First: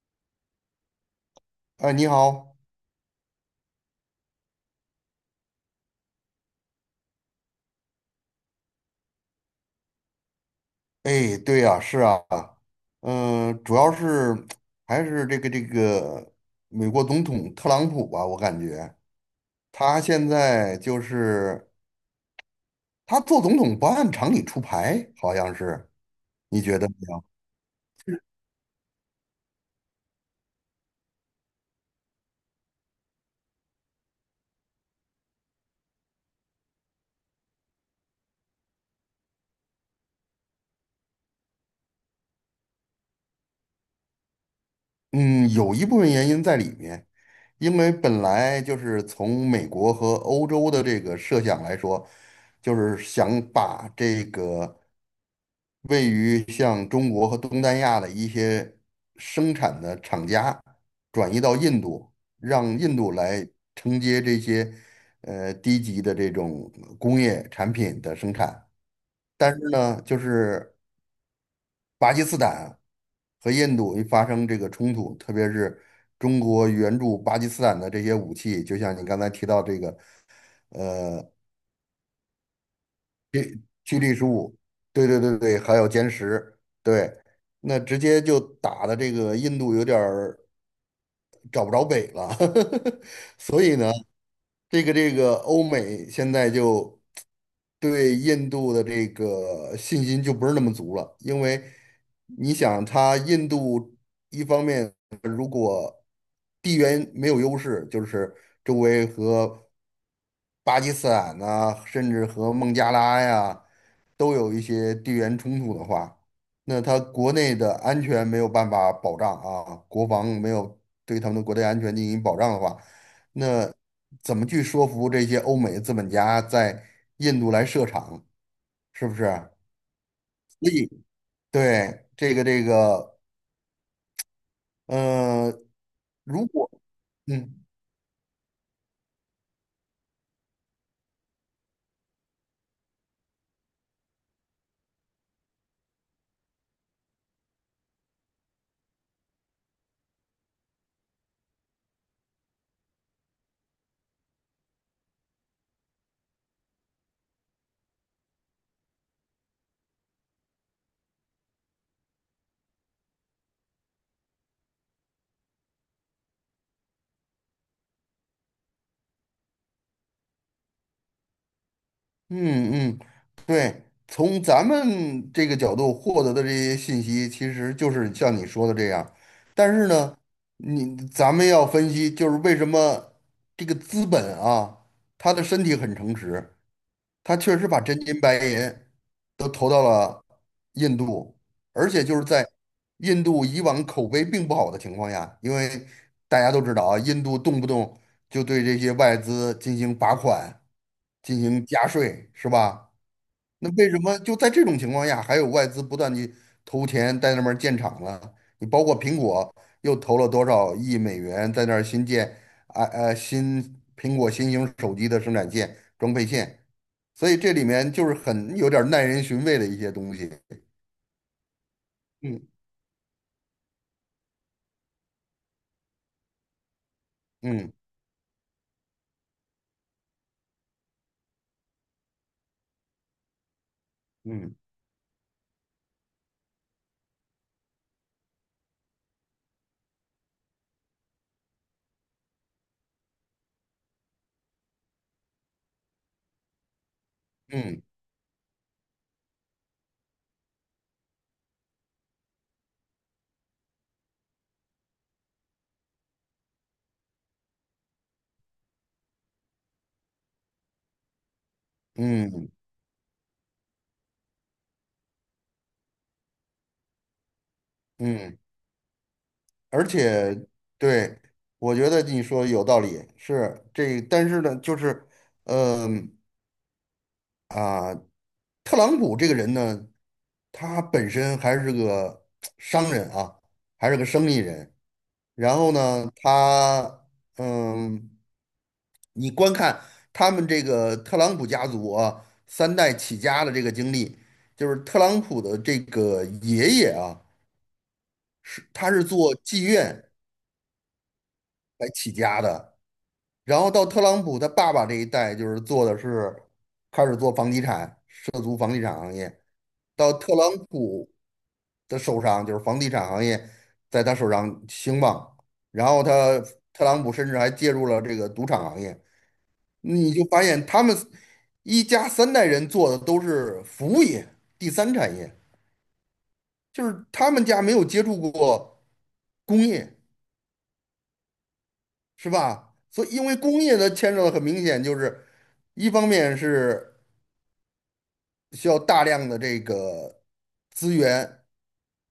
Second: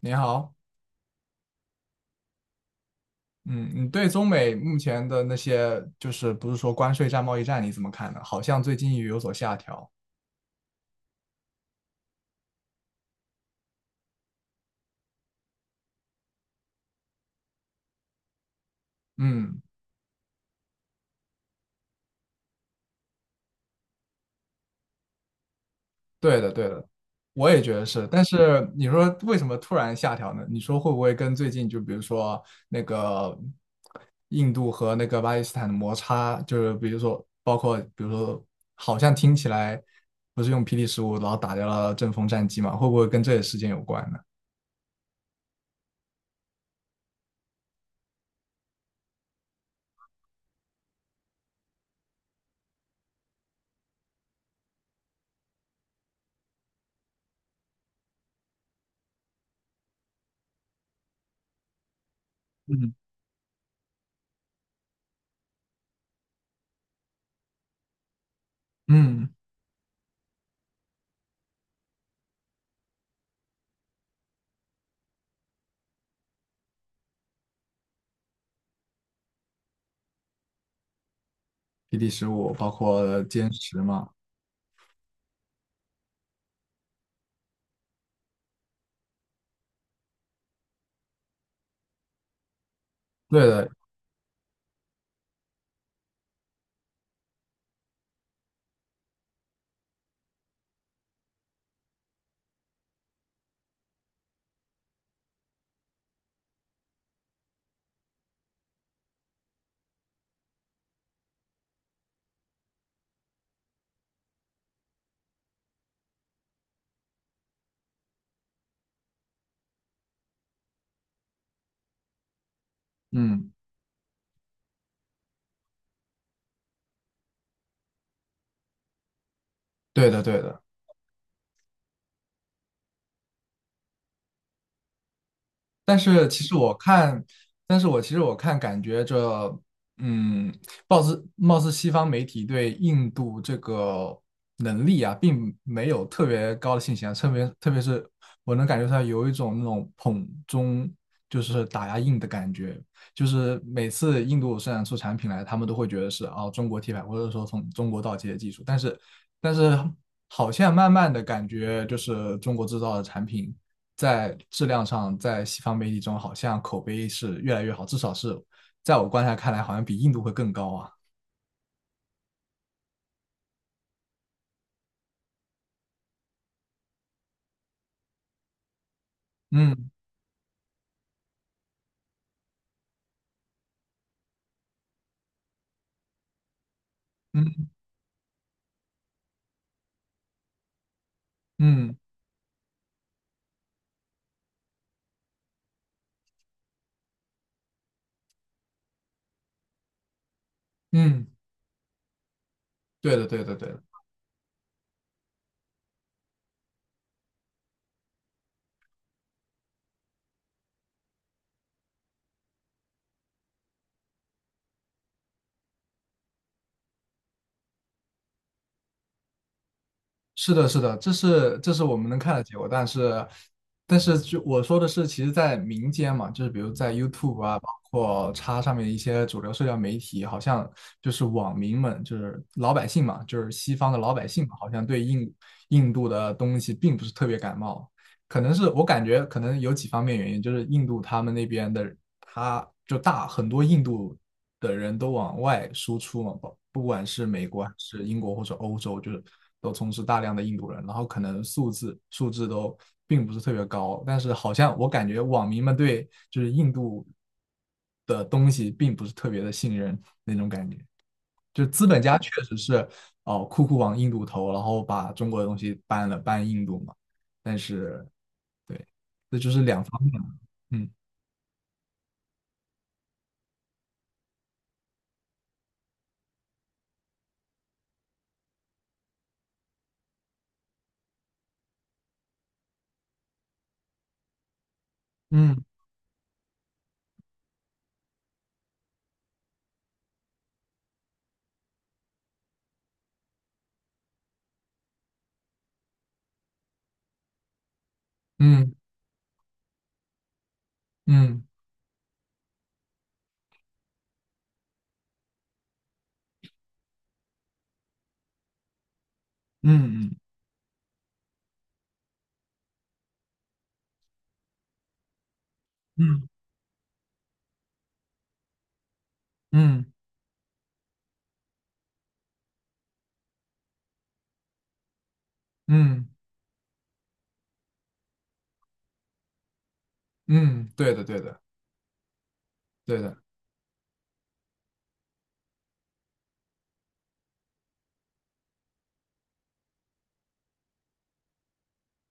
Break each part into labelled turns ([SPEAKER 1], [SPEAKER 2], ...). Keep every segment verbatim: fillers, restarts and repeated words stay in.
[SPEAKER 1] 你好，
[SPEAKER 2] 哎，你好。
[SPEAKER 1] 嗯，你对中美目前的那些，就是不是说关税战、贸易战，你怎么看呢？好像最近也有所下调。
[SPEAKER 2] 哎，对呀，是啊。嗯，主要是还是这个这个美国总统特朗普吧，我感觉
[SPEAKER 1] 嗯，
[SPEAKER 2] 他现在就是他做总统不按常理出牌，好像是。
[SPEAKER 1] 对的，
[SPEAKER 2] 你
[SPEAKER 1] 对
[SPEAKER 2] 觉
[SPEAKER 1] 的，
[SPEAKER 2] 得呢？
[SPEAKER 1] 我也觉得是。但是你说为什么突然下调呢？你说会不会跟最近就比如说那个印度和那个巴基斯坦的摩擦，就是比如说包括比如说，好像听起来不是用 P D 十五，然后打掉了阵风战机嘛？会不会跟这个事件有关呢？
[SPEAKER 2] 嗯，有一部分原因在里面。因为本来就是从美国和欧洲的这个设想来说，就是想把这个位于像中国和东南亚的一些生产的厂家转移到印度，让
[SPEAKER 1] 嗯，
[SPEAKER 2] 印度来承接这些呃低级的这种工业产品的生产。
[SPEAKER 1] 嗯，
[SPEAKER 2] 但是呢，就是巴基斯坦和印度一发生这个冲突，特别是中国援助巴基斯坦的这些武器，就像你刚才提到这个
[SPEAKER 1] p d 十五包括歼十
[SPEAKER 2] 驱
[SPEAKER 1] 嘛。
[SPEAKER 2] 力十五，对对对对，还有歼十。对，那直接就打的这个印度有点儿找不着北了。
[SPEAKER 1] 对
[SPEAKER 2] 所
[SPEAKER 1] 的，
[SPEAKER 2] 以呢，这个这个欧美现在就对印度的这个信心就不是那么足了。因为你想，它印度一方面。地缘没有优势，就是周围和巴基斯坦呐、甚至和孟加拉呀，都有一些地缘冲突的话，那他国内的安全没有办法保障啊，国防没有对他们的国内安全进行保障的话，
[SPEAKER 1] 嗯，
[SPEAKER 2] 怎么去说服这些欧美资本家在印度来设厂？是不是？
[SPEAKER 1] 对的，对的。
[SPEAKER 2] 对，这个这个，呃，
[SPEAKER 1] 但是其
[SPEAKER 2] 如
[SPEAKER 1] 实
[SPEAKER 2] 果。
[SPEAKER 1] 我看，
[SPEAKER 2] 嗯。
[SPEAKER 1] 但是我其实我看，感觉这，嗯，貌似貌似西方媒体对印度这个能力啊，并没有特别高的信心啊，特别特别是我能感觉出来有一种那种捧中就是打压印的感觉，就是每次印度生产出产品来，他们都会觉得是哦中国替代，或者说从中国盗窃的技术，但是但是好像慢慢的感觉就是中国制造的产品在质量上，在西方媒体中好像口碑是越来越好，至少是在我观察看来，好像比印度会更高啊。
[SPEAKER 2] 嗯嗯，对，从咱们这个角度获得的这些信息，其实就是像你说的这样。但是
[SPEAKER 1] 嗯
[SPEAKER 2] 呢，你咱们要分析，就是为什么这个资本啊，他的身体很诚实，他确实
[SPEAKER 1] 嗯
[SPEAKER 2] 把真金白银都投到了印度，而
[SPEAKER 1] 嗯
[SPEAKER 2] 且就是在印度以往口碑并不好的情况下，因为大家都知道啊，印度动不动就对这些外资进行罚款、
[SPEAKER 1] 嗯，
[SPEAKER 2] 进行加税，是吧？
[SPEAKER 1] 对的对的对
[SPEAKER 2] 那
[SPEAKER 1] 的。
[SPEAKER 2] 为什么就在这种情况下，还有外资不断去投钱在那边儿建厂呢？你包括苹果又投了多少亿美元在那儿新建啊呃新苹果新型手机的生产线装配线，所以这里面就是很有点儿耐人寻味的一些东西。
[SPEAKER 1] 是的，是的，这是这是我们能看
[SPEAKER 2] 嗯
[SPEAKER 1] 的结果，但是，但是就我说的是，其实，在民间嘛，就是比如在 YouTube 啊，包
[SPEAKER 2] 嗯
[SPEAKER 1] 括叉上面一些主流社交媒体，好像就是网民们，就是老百姓嘛，就是西方的老百姓
[SPEAKER 2] 嗯
[SPEAKER 1] 嘛好像对印印度的东西并不是特别感冒，可能是我感觉可能有几方面原因，就是印度他们那边的他就大很多印度的人都往外输出嘛，不不管是美国还
[SPEAKER 2] 嗯
[SPEAKER 1] 是英国或者欧洲，就是都充斥大量的印度人，然后可能素质素质都并不是特别高，但是好像我感觉网民们对就是印度的东西并不是特别的信任那种感觉，就资本家确
[SPEAKER 2] 嗯
[SPEAKER 1] 实是哦酷酷往印度投，然后把中国的东西搬了搬印度嘛，但是
[SPEAKER 2] 嗯，
[SPEAKER 1] 对，
[SPEAKER 2] 而且对，我觉得你说有道理，是这，但是呢，就是，嗯、啊，特朗普这个人呢，他本身还是个 商人啊，还是个生意人。然
[SPEAKER 1] 嗯
[SPEAKER 2] 后呢，他嗯，你观看他们这个特朗普家族啊，三代起家的这个经历，就是特朗普的这个爷爷啊，是
[SPEAKER 1] 嗯
[SPEAKER 2] 他是做妓院
[SPEAKER 1] 嗯
[SPEAKER 2] 来起家的，然后到特朗普他爸爸这一代，就是做的是开始做房地产，涉足房地产行业。
[SPEAKER 1] 嗯嗯嗯
[SPEAKER 2] 到
[SPEAKER 1] 嗯。
[SPEAKER 2] 特朗普的手上，就是房地产行业在他手上兴旺，然后
[SPEAKER 1] 嗯
[SPEAKER 2] 他特朗普甚至还介入了这个赌场行业，
[SPEAKER 1] 嗯
[SPEAKER 2] 你就发现他们一家三代人做的都是服务业、第三产业，
[SPEAKER 1] 嗯
[SPEAKER 2] 就是他们家没有接触过工业，
[SPEAKER 1] 嗯，对的对的
[SPEAKER 2] 是吧？
[SPEAKER 1] 对
[SPEAKER 2] 所以
[SPEAKER 1] 的，
[SPEAKER 2] 因为工业的牵扯的很明显，就是一方面是。需要大量的这个资源，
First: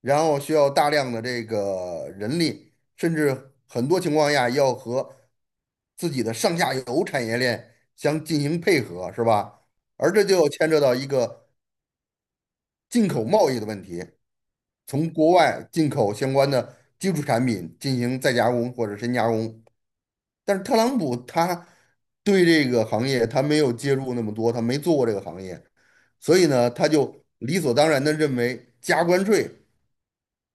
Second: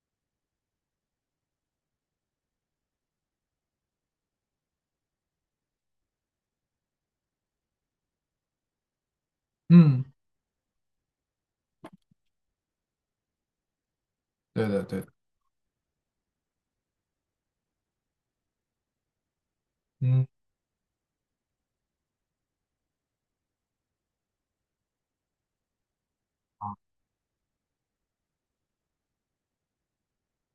[SPEAKER 2] 然后需要大量的这个人力，甚至很多情况下要和自己的上下游产业链相进行配合，是吧？
[SPEAKER 1] 嗯
[SPEAKER 2] 而这就牵扯到一个进口贸易的问题，
[SPEAKER 1] 对的对的，
[SPEAKER 2] 从国外进口相关的基础产品进行再加工或者深加工。
[SPEAKER 1] 嗯
[SPEAKER 2] 但是特朗普他对这个行业他没有介入那么多，他没做过这个行业。所以呢，他就理所当然的认为加关税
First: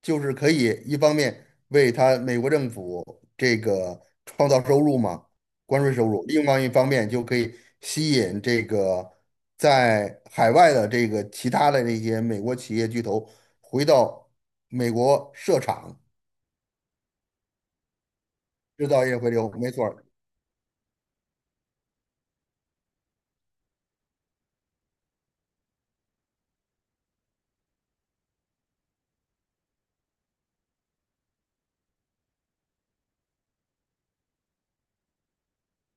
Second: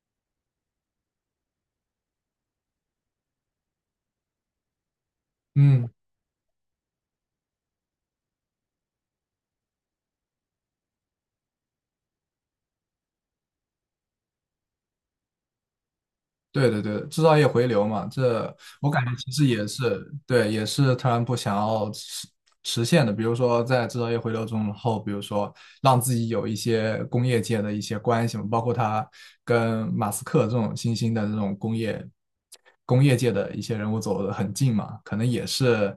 [SPEAKER 2] 就是可以一方面为他美国政府这个创造收入嘛，关
[SPEAKER 1] 嗯。
[SPEAKER 2] 税收入，另外一方面就可以吸引这个在海外的这个其他的那些美国企业巨头回到美国设厂，
[SPEAKER 1] 对对对，制造业回流嘛，这
[SPEAKER 2] 制
[SPEAKER 1] 我感
[SPEAKER 2] 造
[SPEAKER 1] 觉
[SPEAKER 2] 业
[SPEAKER 1] 其
[SPEAKER 2] 回
[SPEAKER 1] 实
[SPEAKER 2] 流，
[SPEAKER 1] 也
[SPEAKER 2] 没错儿。
[SPEAKER 1] 是对，也是特朗普想要实实现的。比如说，在制造业回流中后，比如说让自己有一些工业界的一些关系嘛，包括他跟马斯克这种新兴的这种工业工业界的一些人物走得很近嘛，可能也是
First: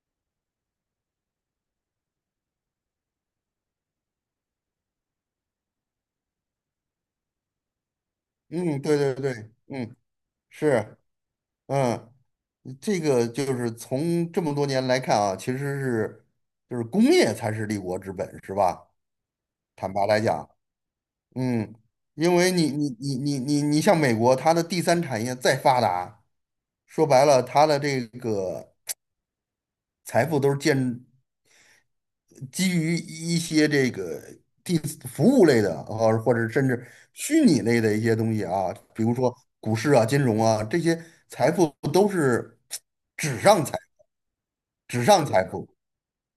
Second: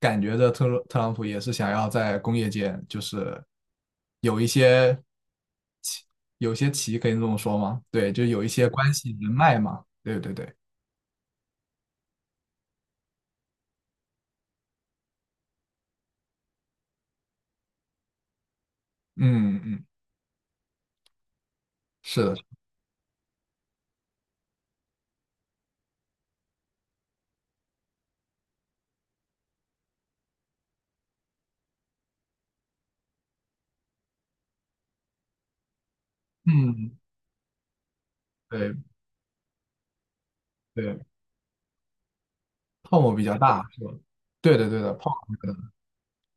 [SPEAKER 1] 感觉着特特朗普也是想要在工业界就是有一些奇，有一些棋可以这么说吗？对，就有一些
[SPEAKER 2] 嗯，
[SPEAKER 1] 关
[SPEAKER 2] 对
[SPEAKER 1] 系
[SPEAKER 2] 对
[SPEAKER 1] 人
[SPEAKER 2] 对。
[SPEAKER 1] 脉嘛。
[SPEAKER 2] 嗯，
[SPEAKER 1] 对对对，
[SPEAKER 2] 是。嗯，这个就是从这么多年来看啊，其实是就是工业才是立国之本，是吧？
[SPEAKER 1] 嗯嗯，
[SPEAKER 2] 坦白来讲，嗯，
[SPEAKER 1] 是
[SPEAKER 2] 因为
[SPEAKER 1] 的，
[SPEAKER 2] 你你你你你你像美国，它的第三产业再发达，说白了，它的这个财富都是建基于一些这个第服务类的啊，或者甚至
[SPEAKER 1] 嗯，
[SPEAKER 2] 虚拟类的一些东西啊，
[SPEAKER 1] 对
[SPEAKER 2] 比如说股市啊、金融啊，这
[SPEAKER 1] 对，
[SPEAKER 2] 些财富都是
[SPEAKER 1] 泡沫比较
[SPEAKER 2] 纸上
[SPEAKER 1] 大，
[SPEAKER 2] 财，
[SPEAKER 1] 是吧？对的对的，
[SPEAKER 2] 纸
[SPEAKER 1] 泡
[SPEAKER 2] 上
[SPEAKER 1] 沫
[SPEAKER 2] 财
[SPEAKER 1] 比较
[SPEAKER 2] 富。
[SPEAKER 1] 大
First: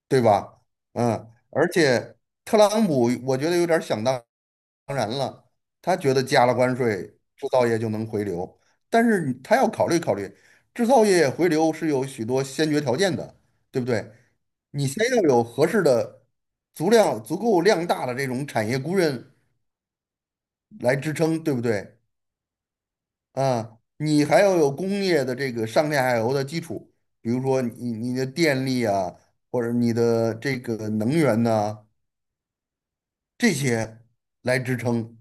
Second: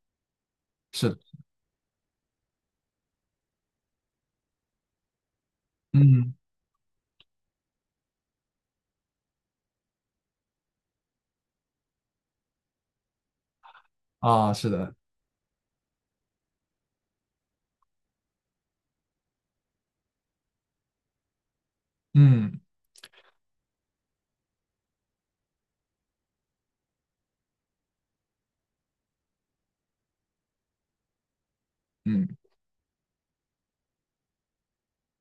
[SPEAKER 2] 对吧？
[SPEAKER 1] 是的，
[SPEAKER 2] 嗯，而且特朗普我觉得有点儿想当然了，他觉得
[SPEAKER 1] 嗯
[SPEAKER 2] 加了关税，制造业就能回流，但是你他要考虑考虑，制造业回流是有许多先决条件的，对不对？
[SPEAKER 1] 啊，是
[SPEAKER 2] 你
[SPEAKER 1] 的，
[SPEAKER 2] 先要有合适的、足量足够量大的这种产业工人来支撑，对不对？
[SPEAKER 1] 嗯
[SPEAKER 2] 啊，你还要有工业的这个上下游的基础，比如说你你的电力啊，或者你的这个能源呐、
[SPEAKER 1] 嗯，
[SPEAKER 2] 这些来支撑。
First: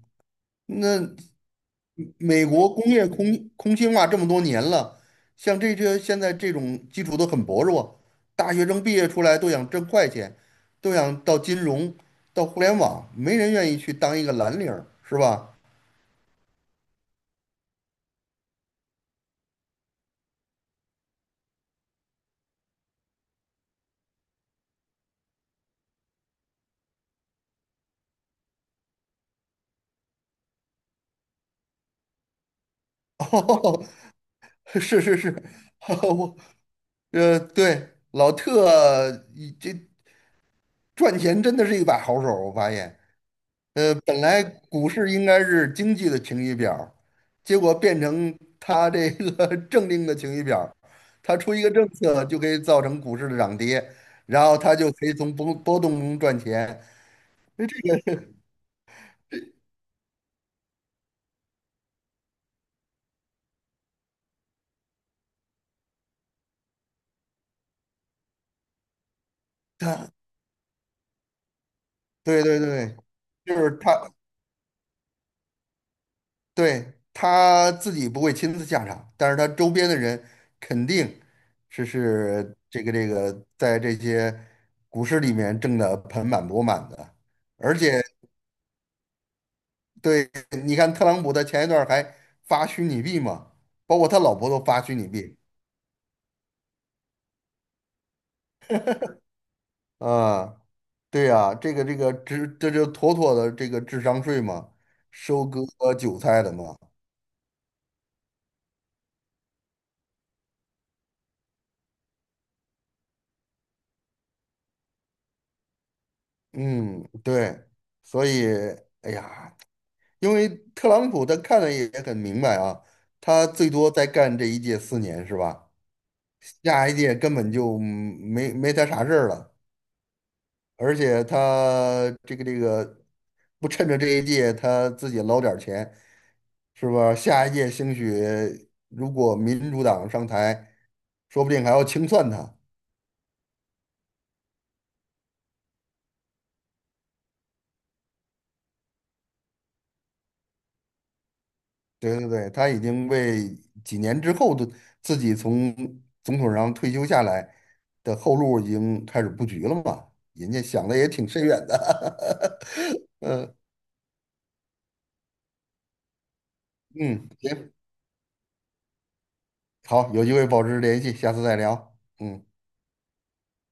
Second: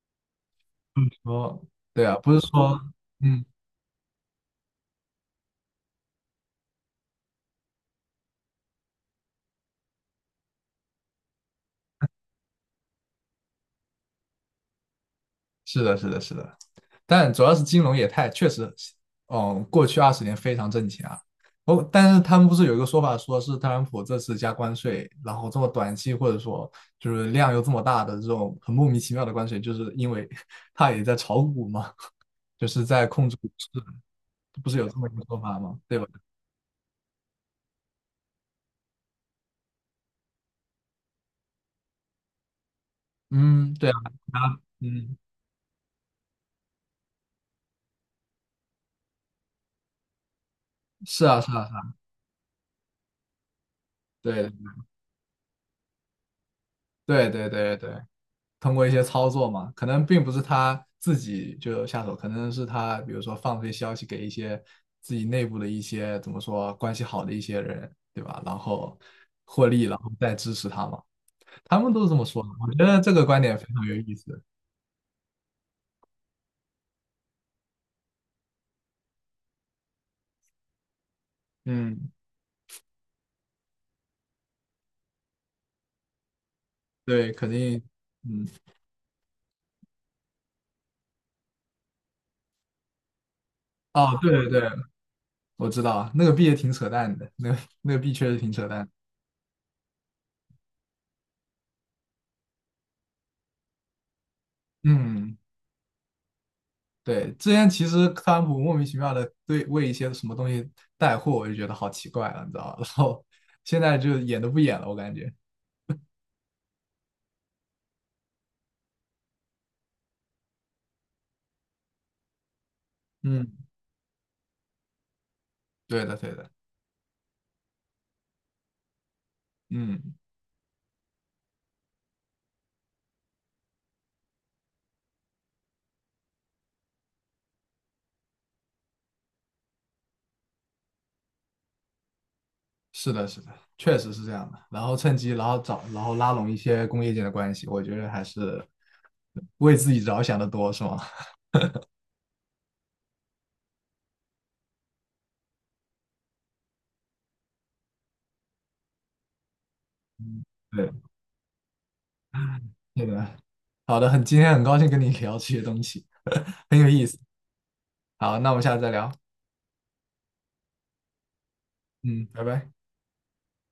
[SPEAKER 1] 不是
[SPEAKER 2] 那
[SPEAKER 1] 说，对啊，不是
[SPEAKER 2] 美国
[SPEAKER 1] 说，
[SPEAKER 2] 工业
[SPEAKER 1] 嗯，
[SPEAKER 2] 空空心化这么多年了，像这些现在这种基础都很薄弱，大学生毕业出来都想挣快钱，都想到金融、到互联网，没人愿意去当一个蓝领儿，是吧？
[SPEAKER 1] 是的是的是的，但主要是金融业态确实，嗯，过去二十年非常挣钱啊。哦，但是他们不是有一个说法，说是特朗普这次加关税，然后这么短期或者说就是量又这么大的这种很莫名其妙的关税，就是因为 他也在炒股嘛。就是在 控制股市，
[SPEAKER 2] 哦，
[SPEAKER 1] 不是有这
[SPEAKER 2] 是
[SPEAKER 1] 么一
[SPEAKER 2] 是
[SPEAKER 1] 个
[SPEAKER 2] 是，
[SPEAKER 1] 说法吗？对 吧？
[SPEAKER 2] 我呃，对，老特这赚钱真的是一把好手，我发现。
[SPEAKER 1] 嗯，对
[SPEAKER 2] 呃，
[SPEAKER 1] 啊，
[SPEAKER 2] 本来
[SPEAKER 1] 啊，
[SPEAKER 2] 股市
[SPEAKER 1] 嗯，
[SPEAKER 2] 应该是经济的晴雨表儿结果变成它这个 政令的晴雨表儿。
[SPEAKER 1] 是
[SPEAKER 2] 它
[SPEAKER 1] 啊，是
[SPEAKER 2] 出一
[SPEAKER 1] 啊，
[SPEAKER 2] 个
[SPEAKER 1] 是
[SPEAKER 2] 政
[SPEAKER 1] 啊，
[SPEAKER 2] 策就可以造成股市的涨跌，然
[SPEAKER 1] 对，
[SPEAKER 2] 后它就可以从波波动中赚钱。
[SPEAKER 1] 对，对，对，对，通过一些操作嘛，可能并不是他自己就下手，可能是他比如说放出一些消息给一些自己内部的一些怎么说关系好的一些人，对吧？然后获利，然后
[SPEAKER 2] 它
[SPEAKER 1] 再支持他嘛，他们都是这么说
[SPEAKER 2] 对
[SPEAKER 1] 的，
[SPEAKER 2] 对
[SPEAKER 1] 我觉
[SPEAKER 2] 对，
[SPEAKER 1] 得这个观
[SPEAKER 2] 就
[SPEAKER 1] 点非
[SPEAKER 2] 是
[SPEAKER 1] 常有
[SPEAKER 2] 他
[SPEAKER 1] 意思。
[SPEAKER 2] 对他自己不会亲自下场，但是他周边的人肯定是
[SPEAKER 1] 嗯，
[SPEAKER 2] 是这个这个在这些股市里面挣得盆满钵满的，
[SPEAKER 1] 对，肯
[SPEAKER 2] 而
[SPEAKER 1] 定，
[SPEAKER 2] 且。
[SPEAKER 1] 嗯，
[SPEAKER 2] 对，你看特朗普他前一段儿还发虚拟币嘛，包括
[SPEAKER 1] 哦，
[SPEAKER 2] 他
[SPEAKER 1] 对
[SPEAKER 2] 老
[SPEAKER 1] 对
[SPEAKER 2] 婆都
[SPEAKER 1] 对，
[SPEAKER 2] 发虚拟币。
[SPEAKER 1] 我知道啊那个币也挺扯淡的，那个那个币确实挺扯淡的
[SPEAKER 2] 啊，对呀，这个这个这这就妥妥的这个智商税嘛，
[SPEAKER 1] 嗯，
[SPEAKER 2] 收割韭菜的嘛。
[SPEAKER 1] 对，之前其实特朗普莫名其妙的对为一些什么东西带货，我就觉得好奇怪了，你知道吧？然后现在就演都不演了，我感觉。
[SPEAKER 2] 嗯，对，所以，哎呀，因为特朗普他看的也很明白啊，他
[SPEAKER 1] 嗯，
[SPEAKER 2] 最多再干这一届四年是吧？
[SPEAKER 1] 对的，对的，
[SPEAKER 2] 下一届根本就没没他啥事儿了。
[SPEAKER 1] 嗯，
[SPEAKER 2] 而且他这个这个不趁着这一届他自己捞点儿钱，是吧？下一届兴许如果民主党上台，说不定还要清算他。
[SPEAKER 1] 是的，是的，确实是这样的。然后趁机，然后找，然后拉拢一些工业界的关系，我觉得还是为自己着想的多，是吗？
[SPEAKER 2] 对对对，他已经为几年之后的自己从总统上退休下来的后路已经开始布局了嘛，人家 想
[SPEAKER 1] 对，
[SPEAKER 2] 的也挺深远的。
[SPEAKER 1] 对 的。好的，很，今天很高兴跟你聊这些东西，很有意思。
[SPEAKER 2] 嗯，行，
[SPEAKER 1] 好，那我们下次再聊。
[SPEAKER 2] 好，有机会保持联系，下次再聊。
[SPEAKER 1] 嗯，拜
[SPEAKER 2] 嗯。
[SPEAKER 1] 拜。